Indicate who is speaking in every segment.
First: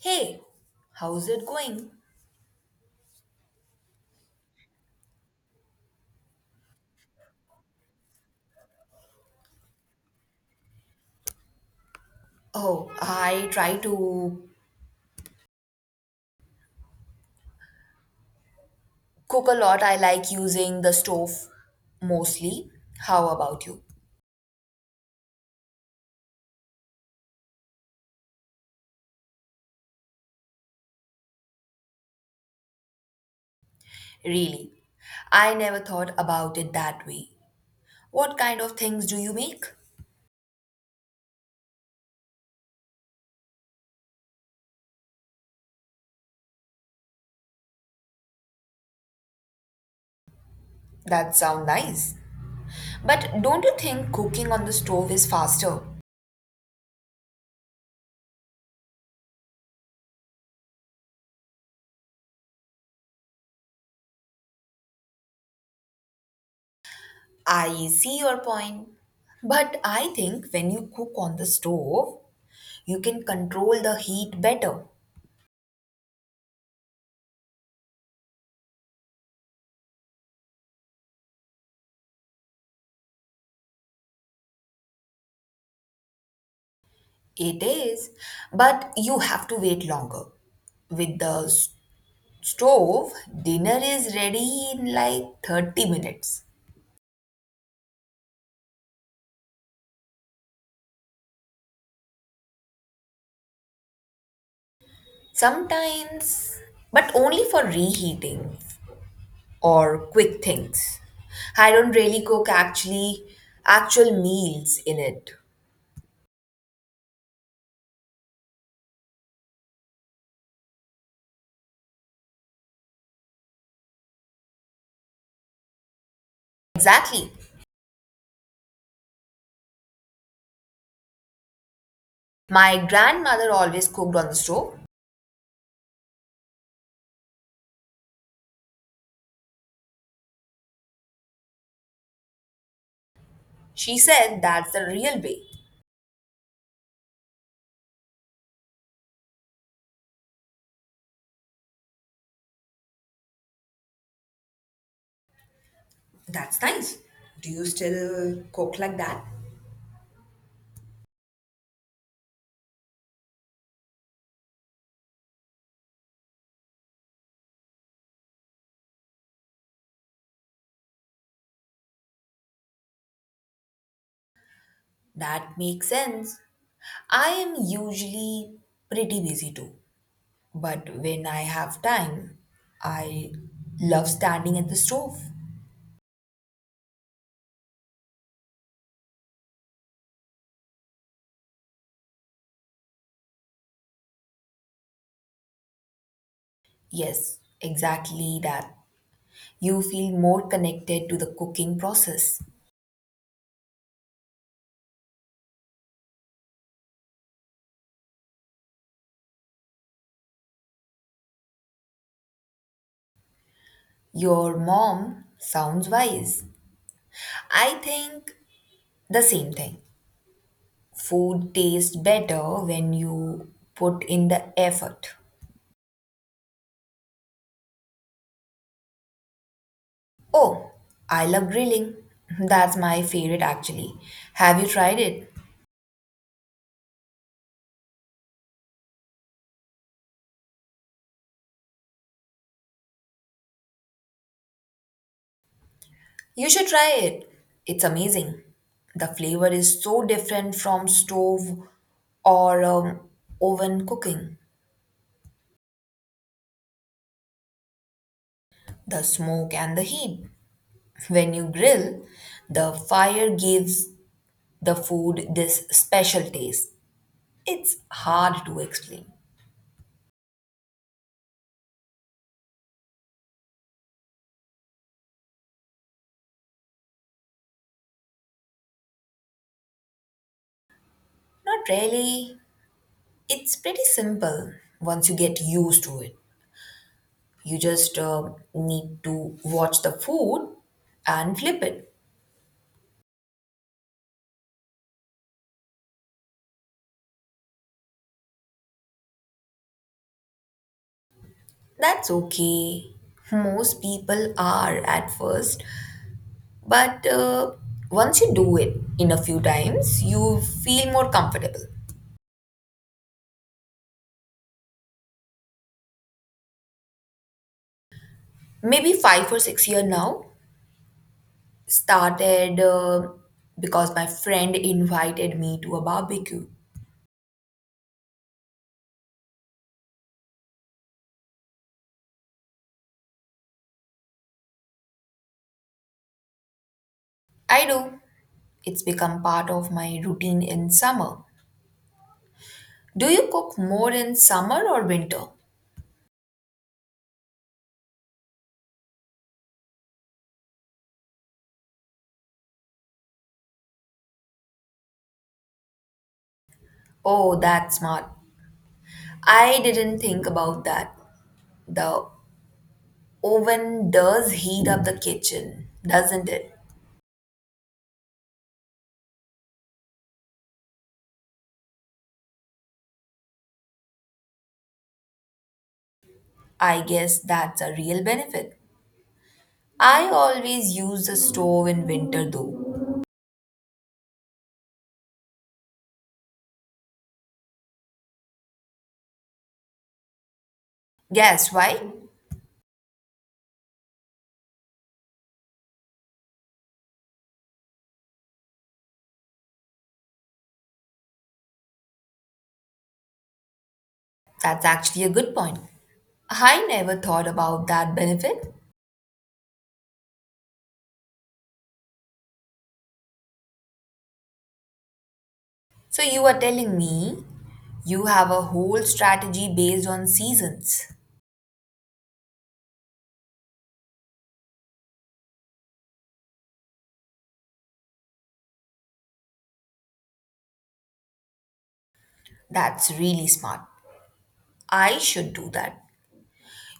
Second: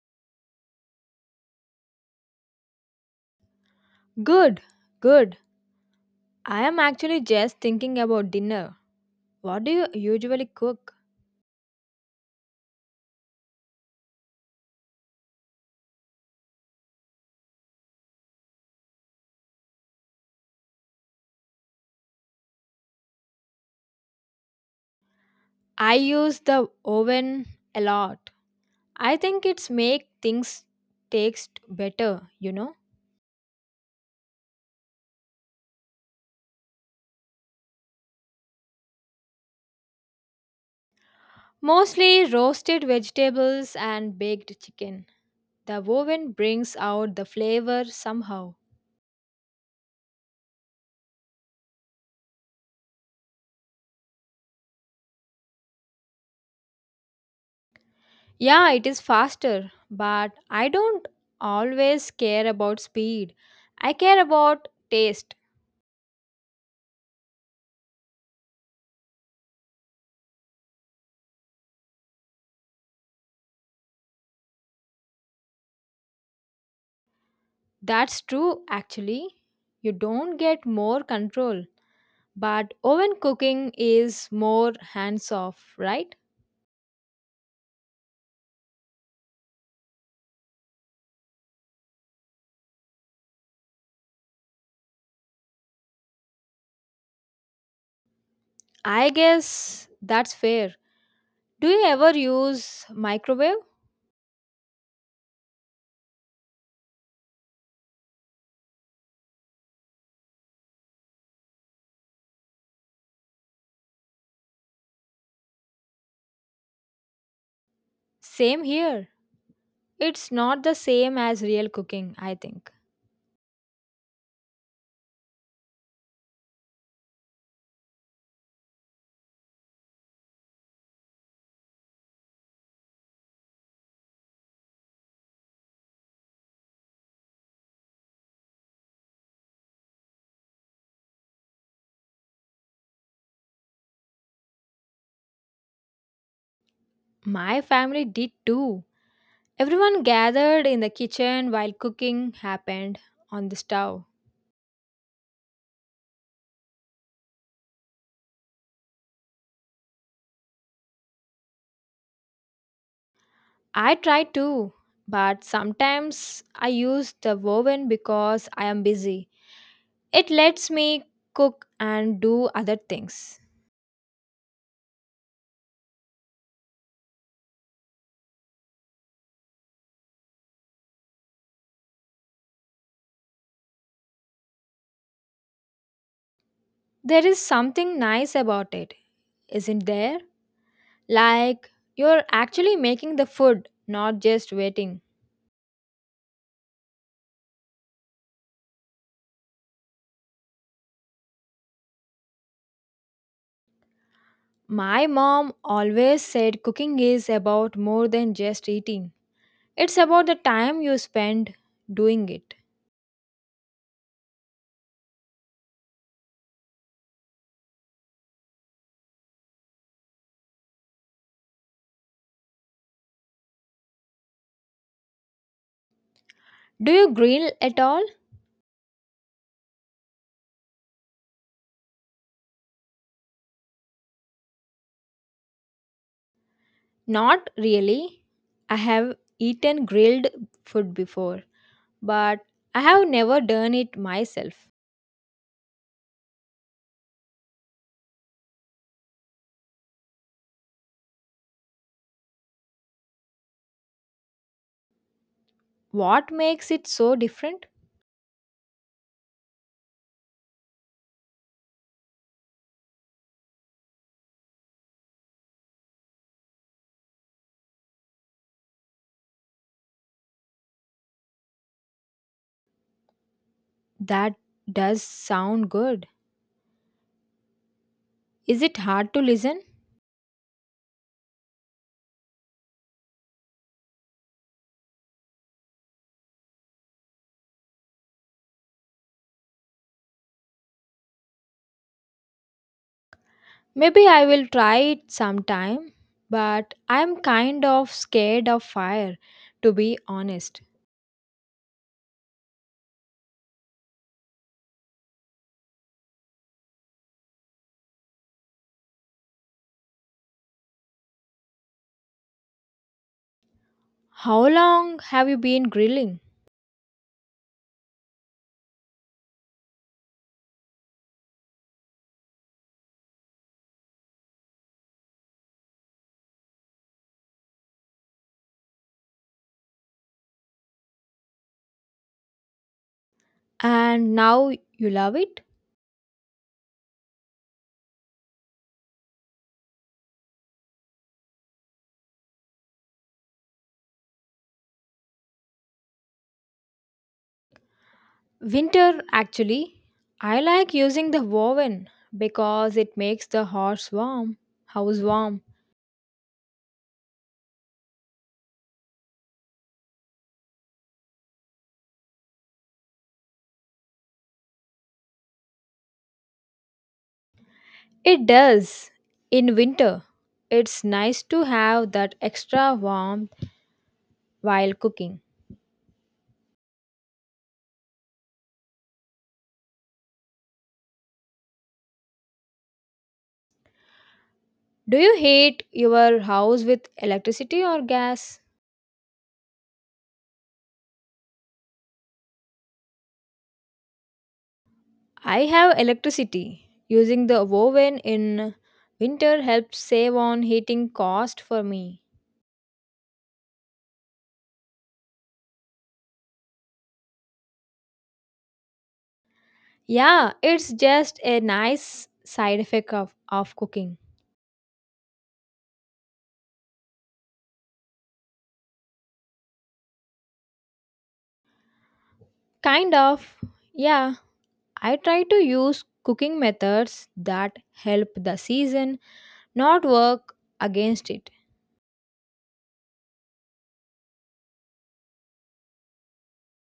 Speaker 1: Hey, how's it going?
Speaker 2: Good, good. I am actually just thinking about dinner. What do you usually cook?
Speaker 1: Oh, I try to cook a lot. I like using the stove mostly. How about you?
Speaker 2: I use the oven a lot. I think it's make things taste better, you know.
Speaker 1: Really? I never thought about it that way. What kind of things do you make?
Speaker 2: Mostly roasted vegetables and baked chicken. The oven brings out the flavor somehow.
Speaker 1: That sound nice. But don't you think cooking on the stove is faster?
Speaker 2: Yeah, it is faster, but I don't always care about speed. I care about taste.
Speaker 1: I see your point. But I think when you cook on the stove, you can control the heat better.
Speaker 2: That's true, actually. You don't get more control, but oven cooking is more hands off, right?
Speaker 1: It is, but you have to wait longer. With the stove, dinner is ready in like 30 minutes.
Speaker 2: I guess that's fair. Do you ever use microwave?
Speaker 1: Sometimes, but only for reheating or quick things. I don't really cook actual meals in it.
Speaker 2: Same here. It's not the same as real cooking, I think.
Speaker 1: Exactly. My grandmother always cooked on the stove. She said that's the real way.
Speaker 2: My family did too. Everyone gathered in the kitchen while cooking happened on the stove.
Speaker 1: That's nice. Do you still cook like that?
Speaker 2: I try too, but sometimes I use the oven because I am busy. It lets me cook and do other things.
Speaker 1: That makes sense. I am usually pretty busy too. But when I have time, I love standing at the stove.
Speaker 2: There is something nice about it, isn't there? Like you're actually making the food, not just waiting.
Speaker 1: Yes, exactly that. You feel more connected to the cooking process.
Speaker 2: My mom always said cooking is about more than just eating. It's about the time you spend doing it.
Speaker 1: Your mom sounds wise. I think the same thing. Food tastes better when you put in the effort.
Speaker 2: Do you grill at all?
Speaker 1: Oh, I love grilling. That's my favorite actually. Have you tried it?
Speaker 2: Not really. I have eaten grilled food before, but I have never done it myself.
Speaker 1: You should try it. It's amazing. The flavor is so different from stove or oven cooking.
Speaker 2: What makes it so different?
Speaker 1: The smoke and the heat. When you grill, the fire gives the food this special taste. It's hard to explain.
Speaker 2: That does sound good. Is it hard to listen?
Speaker 1: Not really. It's pretty simple once you get used to it. You just need to watch the food and flip it.
Speaker 2: Maybe I will try it sometime, but I'm kind of scared of fire, to be honest.
Speaker 1: That's okay. Most people are at first, but once you do it in a few times, you feel more comfortable.
Speaker 2: How long have you been grilling?
Speaker 1: Maybe 5 or 6 year now started because my friend invited me to a barbecue.
Speaker 2: And now you love it?
Speaker 1: I do. It's become part of my routine in summer. Do you cook more in summer or winter?
Speaker 2: Winter, actually. I like using the woven because it makes the horse warm, house warm.
Speaker 1: Oh, that's smart. I didn't think about that. The oven does heat up the kitchen, doesn't it?
Speaker 2: It does in winter. It's nice to have that extra warmth while cooking.
Speaker 1: I guess that's a real benefit. I always use the stove in winter though.
Speaker 2: Do you heat your house with electricity or gas?
Speaker 1: Guess why?
Speaker 2: I have electricity. Using the oven in winter helps save on heating cost for me.
Speaker 1: That's actually a good point. I never thought about that benefit.
Speaker 2: Yeah, it's just a nice side effect of cooking.
Speaker 1: So you are telling me you have a whole strategy based on seasons.
Speaker 2: Kind of. Yeah, I try to use cooking methods that help the season not work against it.
Speaker 1: That's really smart. I should do that.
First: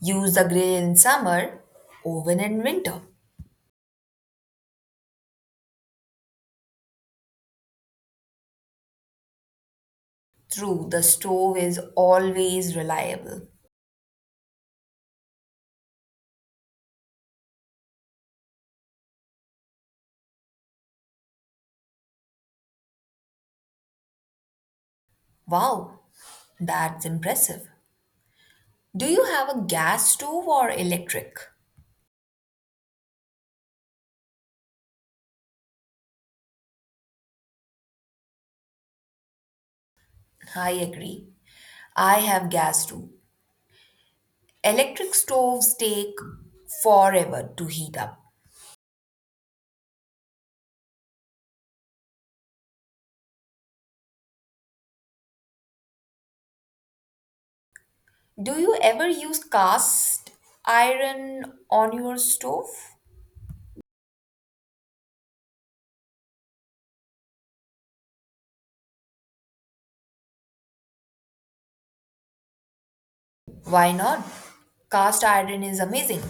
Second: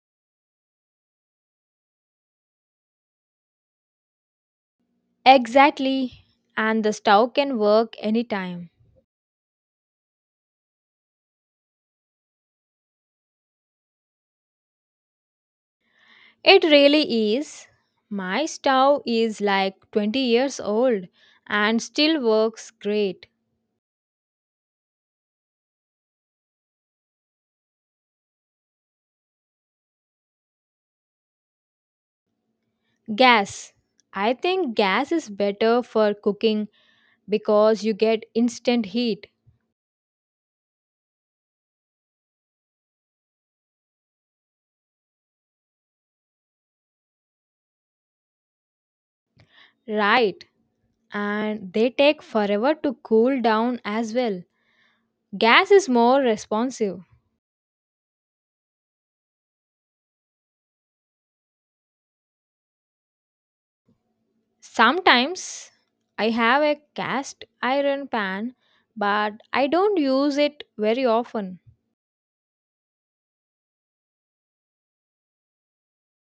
Speaker 1: Use the grill in summer, oven in winter.
Speaker 2: Exactly. And the stove can work anytime.
Speaker 1: True, the stove is always reliable.
Speaker 2: It really is. My stove is like 20 years old and still works great.
Speaker 1: Wow, that's impressive. Do you have a gas stove or electric?
Speaker 2: Gas. I think gas is better for cooking because you get instant heat,
Speaker 1: I agree. I have gas too. Electric stoves take forever to heat up.
Speaker 2: right? And they take forever to cool down as well. Gas is more responsive.
Speaker 1: Do you ever use cast iron on your stove?
Speaker 2: Sometimes I have a cast iron pan, but I don't use it very often.
Speaker 1: Why not? Cast iron is amazing.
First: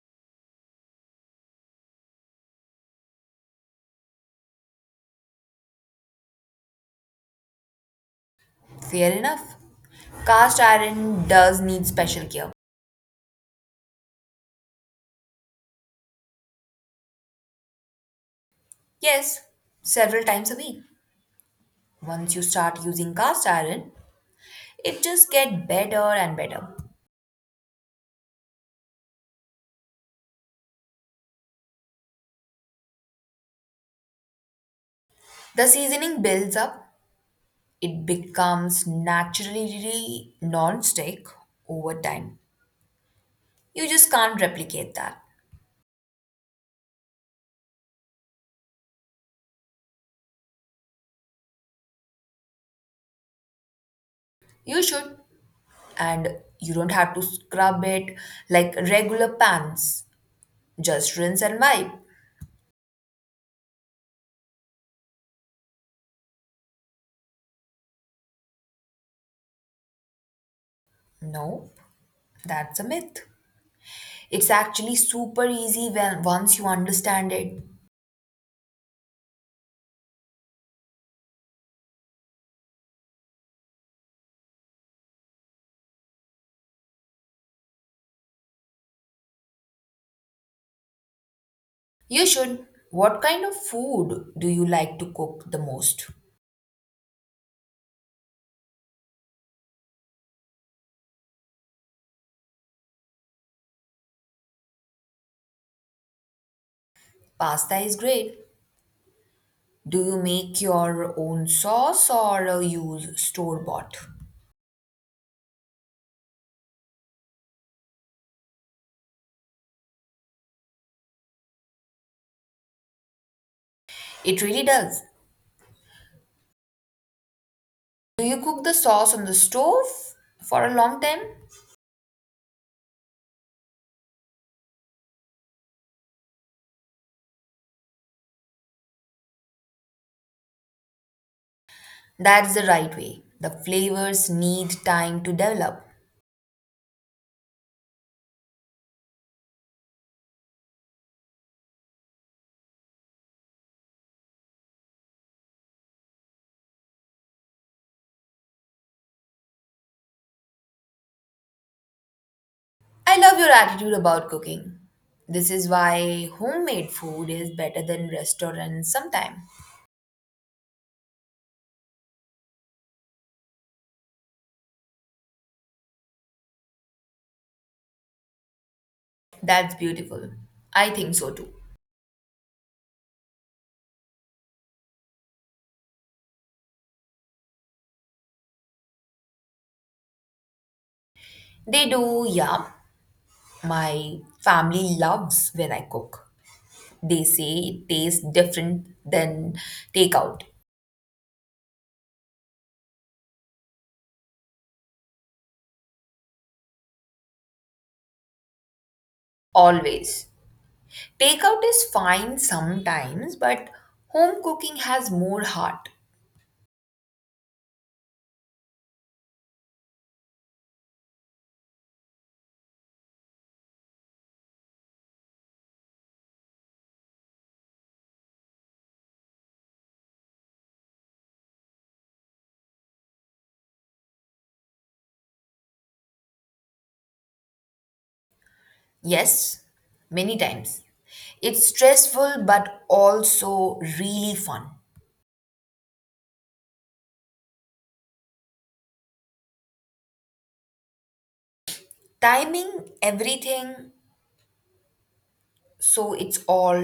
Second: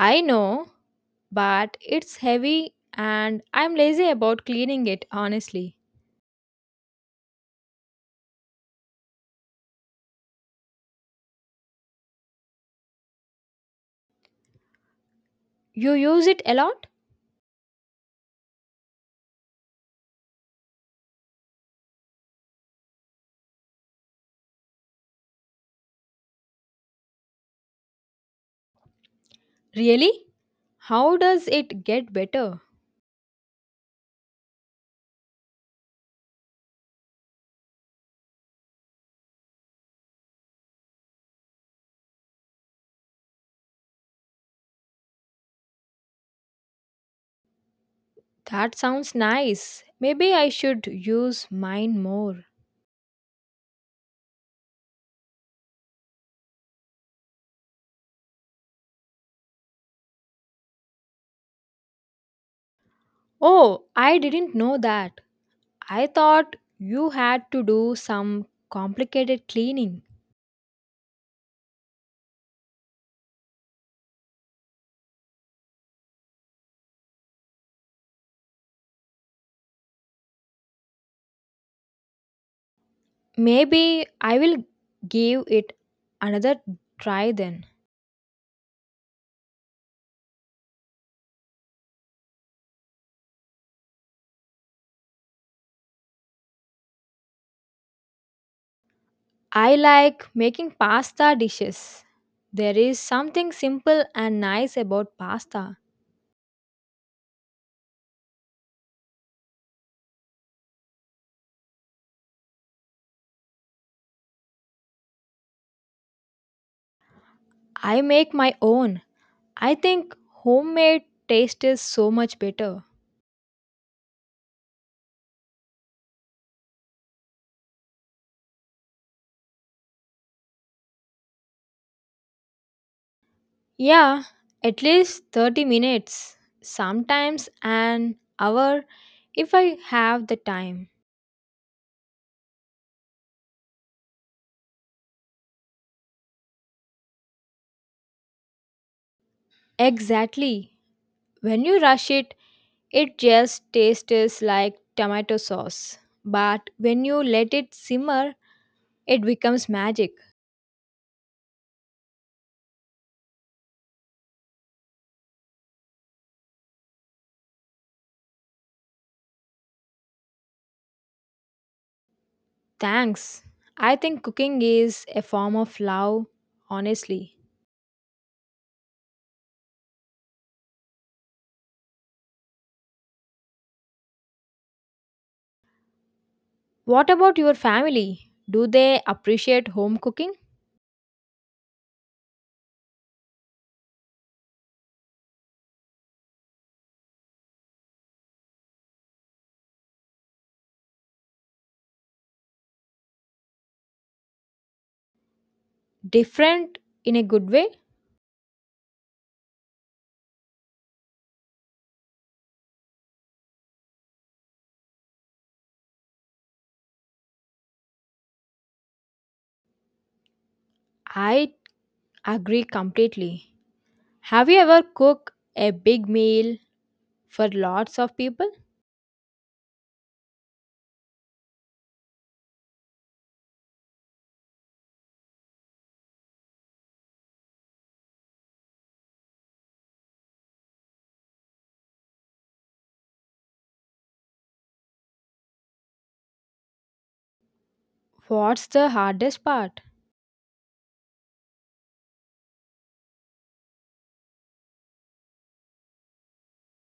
Speaker 2: I know but it's heavy and I'm lazy about cleaning it, honestly.
Speaker 1: Fair enough. Cast iron does need special care.
Speaker 2: You use it a lot?
Speaker 1: Yes, several times a week. Once you start using cast iron, it just gets better and better.
Speaker 2: Really? How does it get better?
Speaker 1: The seasoning builds up, it becomes naturally non-stick over time. You just can't replicate that.
Speaker 2: That sounds nice. Maybe I should use mine more.
Speaker 1: You should, and you don't have to scrub it like regular pans. Just rinse and wipe.
Speaker 2: Oh, I didn't know that. I thought you had to do some complicated cleaning.
Speaker 1: No, that's a myth. It's actually super easy when once you understand it.
Speaker 2: Maybe I will give it another try then.
Speaker 1: You should. What kind of food do you like to cook the most?
Speaker 2: I like making pasta dishes. There is something simple and nice about pasta.
Speaker 1: Pasta is great. Do you make your own sauce or use store bought?
Speaker 2: I make my own. I think homemade taste is so much better.
Speaker 1: It really does. Do you cook the sauce on the stove for a long time?
Speaker 2: Yeah, at least 30 minutes, sometimes an hour if I have the time.
Speaker 1: That's the right way. The flavors need time to develop.
Speaker 2: Exactly. When you rush it, it just tastes like tomato sauce. But when you let it simmer, it becomes magic.
Speaker 1: I love your attitude about cooking. This is why homemade food is better than restaurants sometimes.
Speaker 2: Thanks. I think cooking is a form of love, honestly.
Speaker 1: That's beautiful. I think so too.
Speaker 2: What about your family? Do they appreciate home cooking?
Speaker 1: They do, yeah. My family loves when I cook. They say it tastes different than takeout.
Speaker 2: Different in a good way?
Speaker 1: Always. Takeout is fine sometimes, but home cooking has more heart.
Speaker 2: I agree completely. Have you ever cooked a big meal for lots of people?
Speaker 1: Yes, many times. It's stressful but also really fun.
Speaker 2: What's the hardest part?
Speaker 1: Timing everything so it's all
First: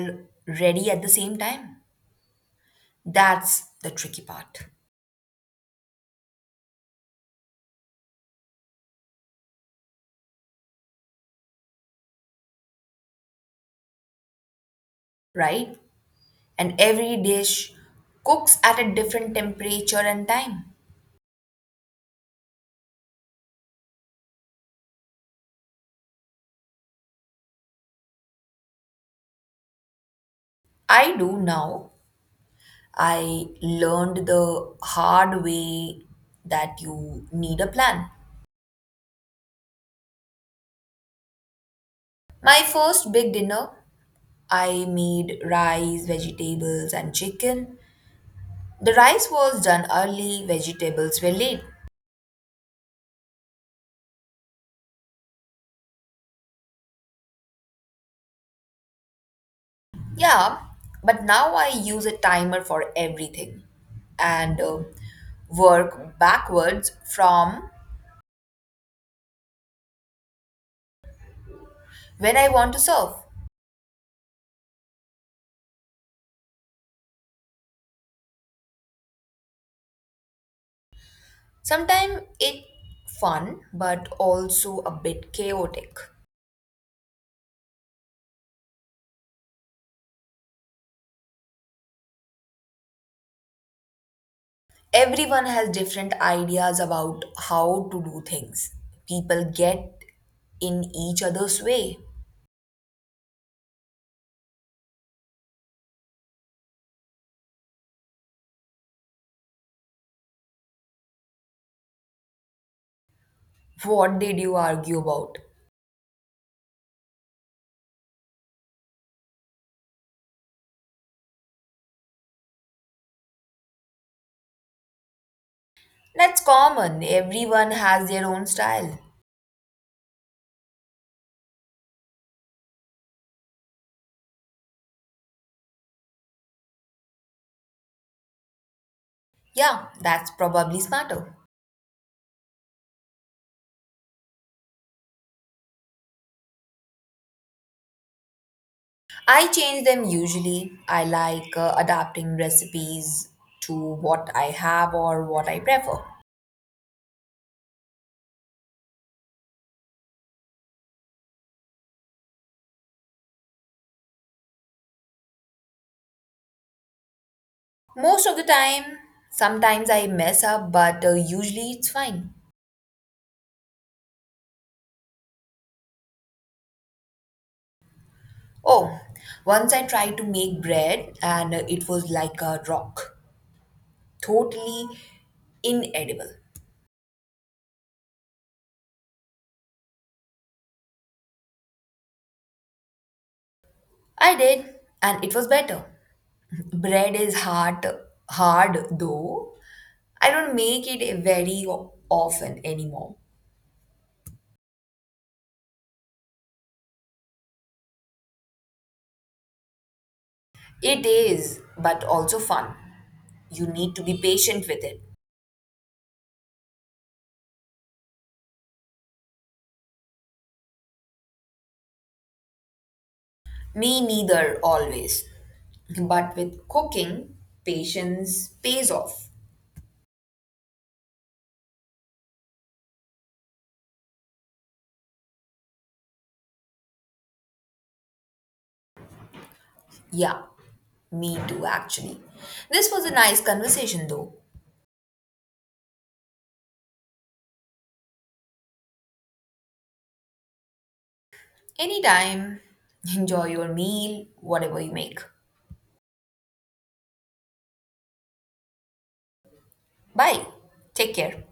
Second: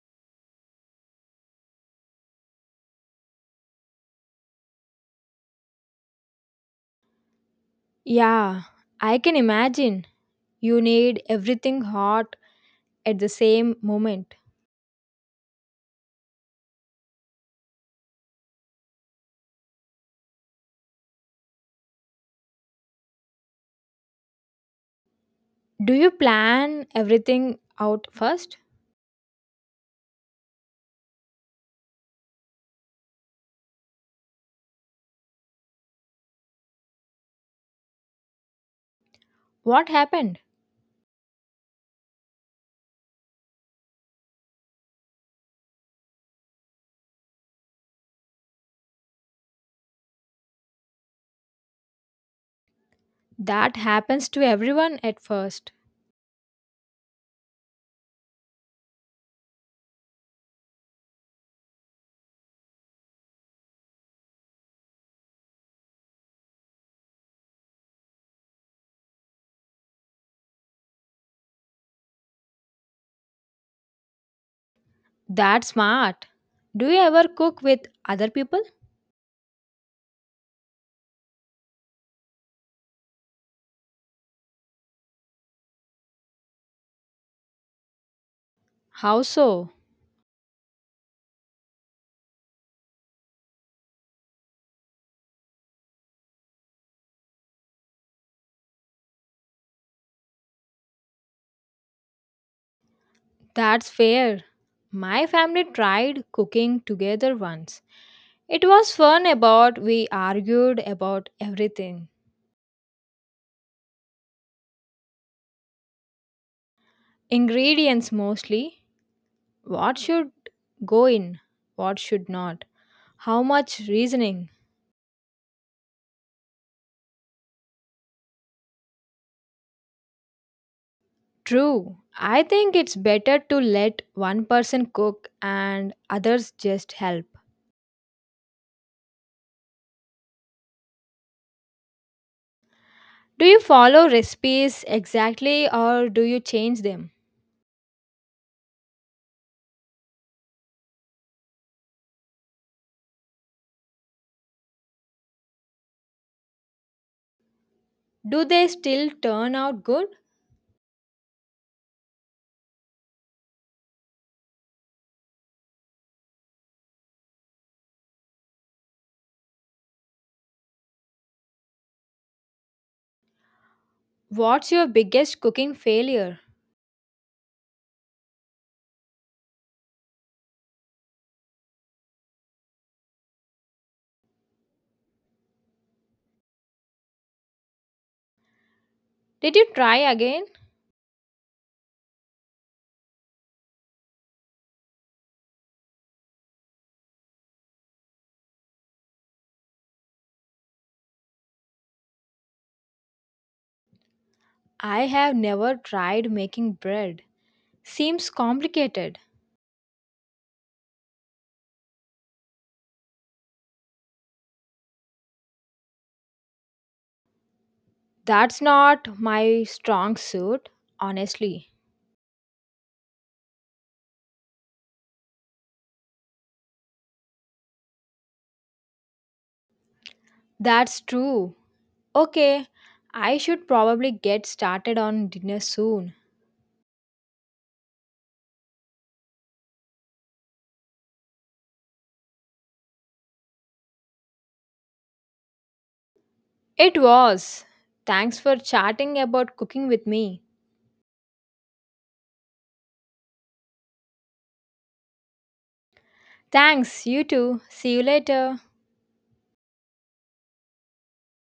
Speaker 1: ready at the same time. That's the tricky part,
Speaker 2: Yeah, I can imagine. You need everything hot at the same moment.
Speaker 1: right? And every dish cooks at a different temperature and time.
Speaker 2: Do you plan everything out first?
Speaker 1: I do now. I learned the hard way that you need a plan.
Speaker 2: What happened?
Speaker 1: My first big dinner, I made rice, vegetables, and chicken. The rice was done early, vegetables were late.
Speaker 2: That happens to everyone at first.
Speaker 1: Yeah, but now I use a timer for everything and work backwards from when I want to serve.
Speaker 2: That's smart. Do you ever cook with other people?
Speaker 1: Sometimes it's fun but also a bit chaotic.
Speaker 2: How so?
Speaker 1: Everyone has different ideas about how to do things. People get in each other's way.
Speaker 2: That's fair. My family tried cooking together once. It was fun about we argued about everything.
Speaker 1: What did you argue about?
Speaker 2: Ingredients mostly. What should go in? What should not? How much reasoning?
Speaker 1: That's common. Everyone has their own style.
Speaker 2: True. I think it's better to let one person cook and others just help.
Speaker 1: Yeah, that's probably smarter.
Speaker 2: Do you follow recipes exactly or do you change them?
Speaker 1: I change them usually. I like adapting recipes to what I have or what I prefer.
Speaker 2: Do they still turn out good?
Speaker 1: Most of the time, sometimes I mess up, but usually it's fine.
Speaker 2: What's your biggest cooking failure?
Speaker 1: Oh, once I tried to make bread and it was like a rock. Totally inedible.
Speaker 2: Did you try again?
Speaker 1: I did, and it was better. Bread is hard though. I don't make it very often anymore.
Speaker 2: I have never tried making bread. Seems complicated.
Speaker 1: It is, but also fun. You need to be patient with it.
Speaker 2: That's not my strong suit, honestly.
Speaker 1: Me neither, always. But with cooking, patience pays off.
Speaker 2: That's true. Okay, I should probably get started on dinner soon.
Speaker 1: Yeah, me too, actually. This was a nice conversation though.
Speaker 2: It was. Thanks for chatting about cooking with me.
Speaker 1: Anytime, enjoy your meal, whatever you make.
Speaker 2: Thanks, you too. See you later.
Speaker 1: Bye. Take care.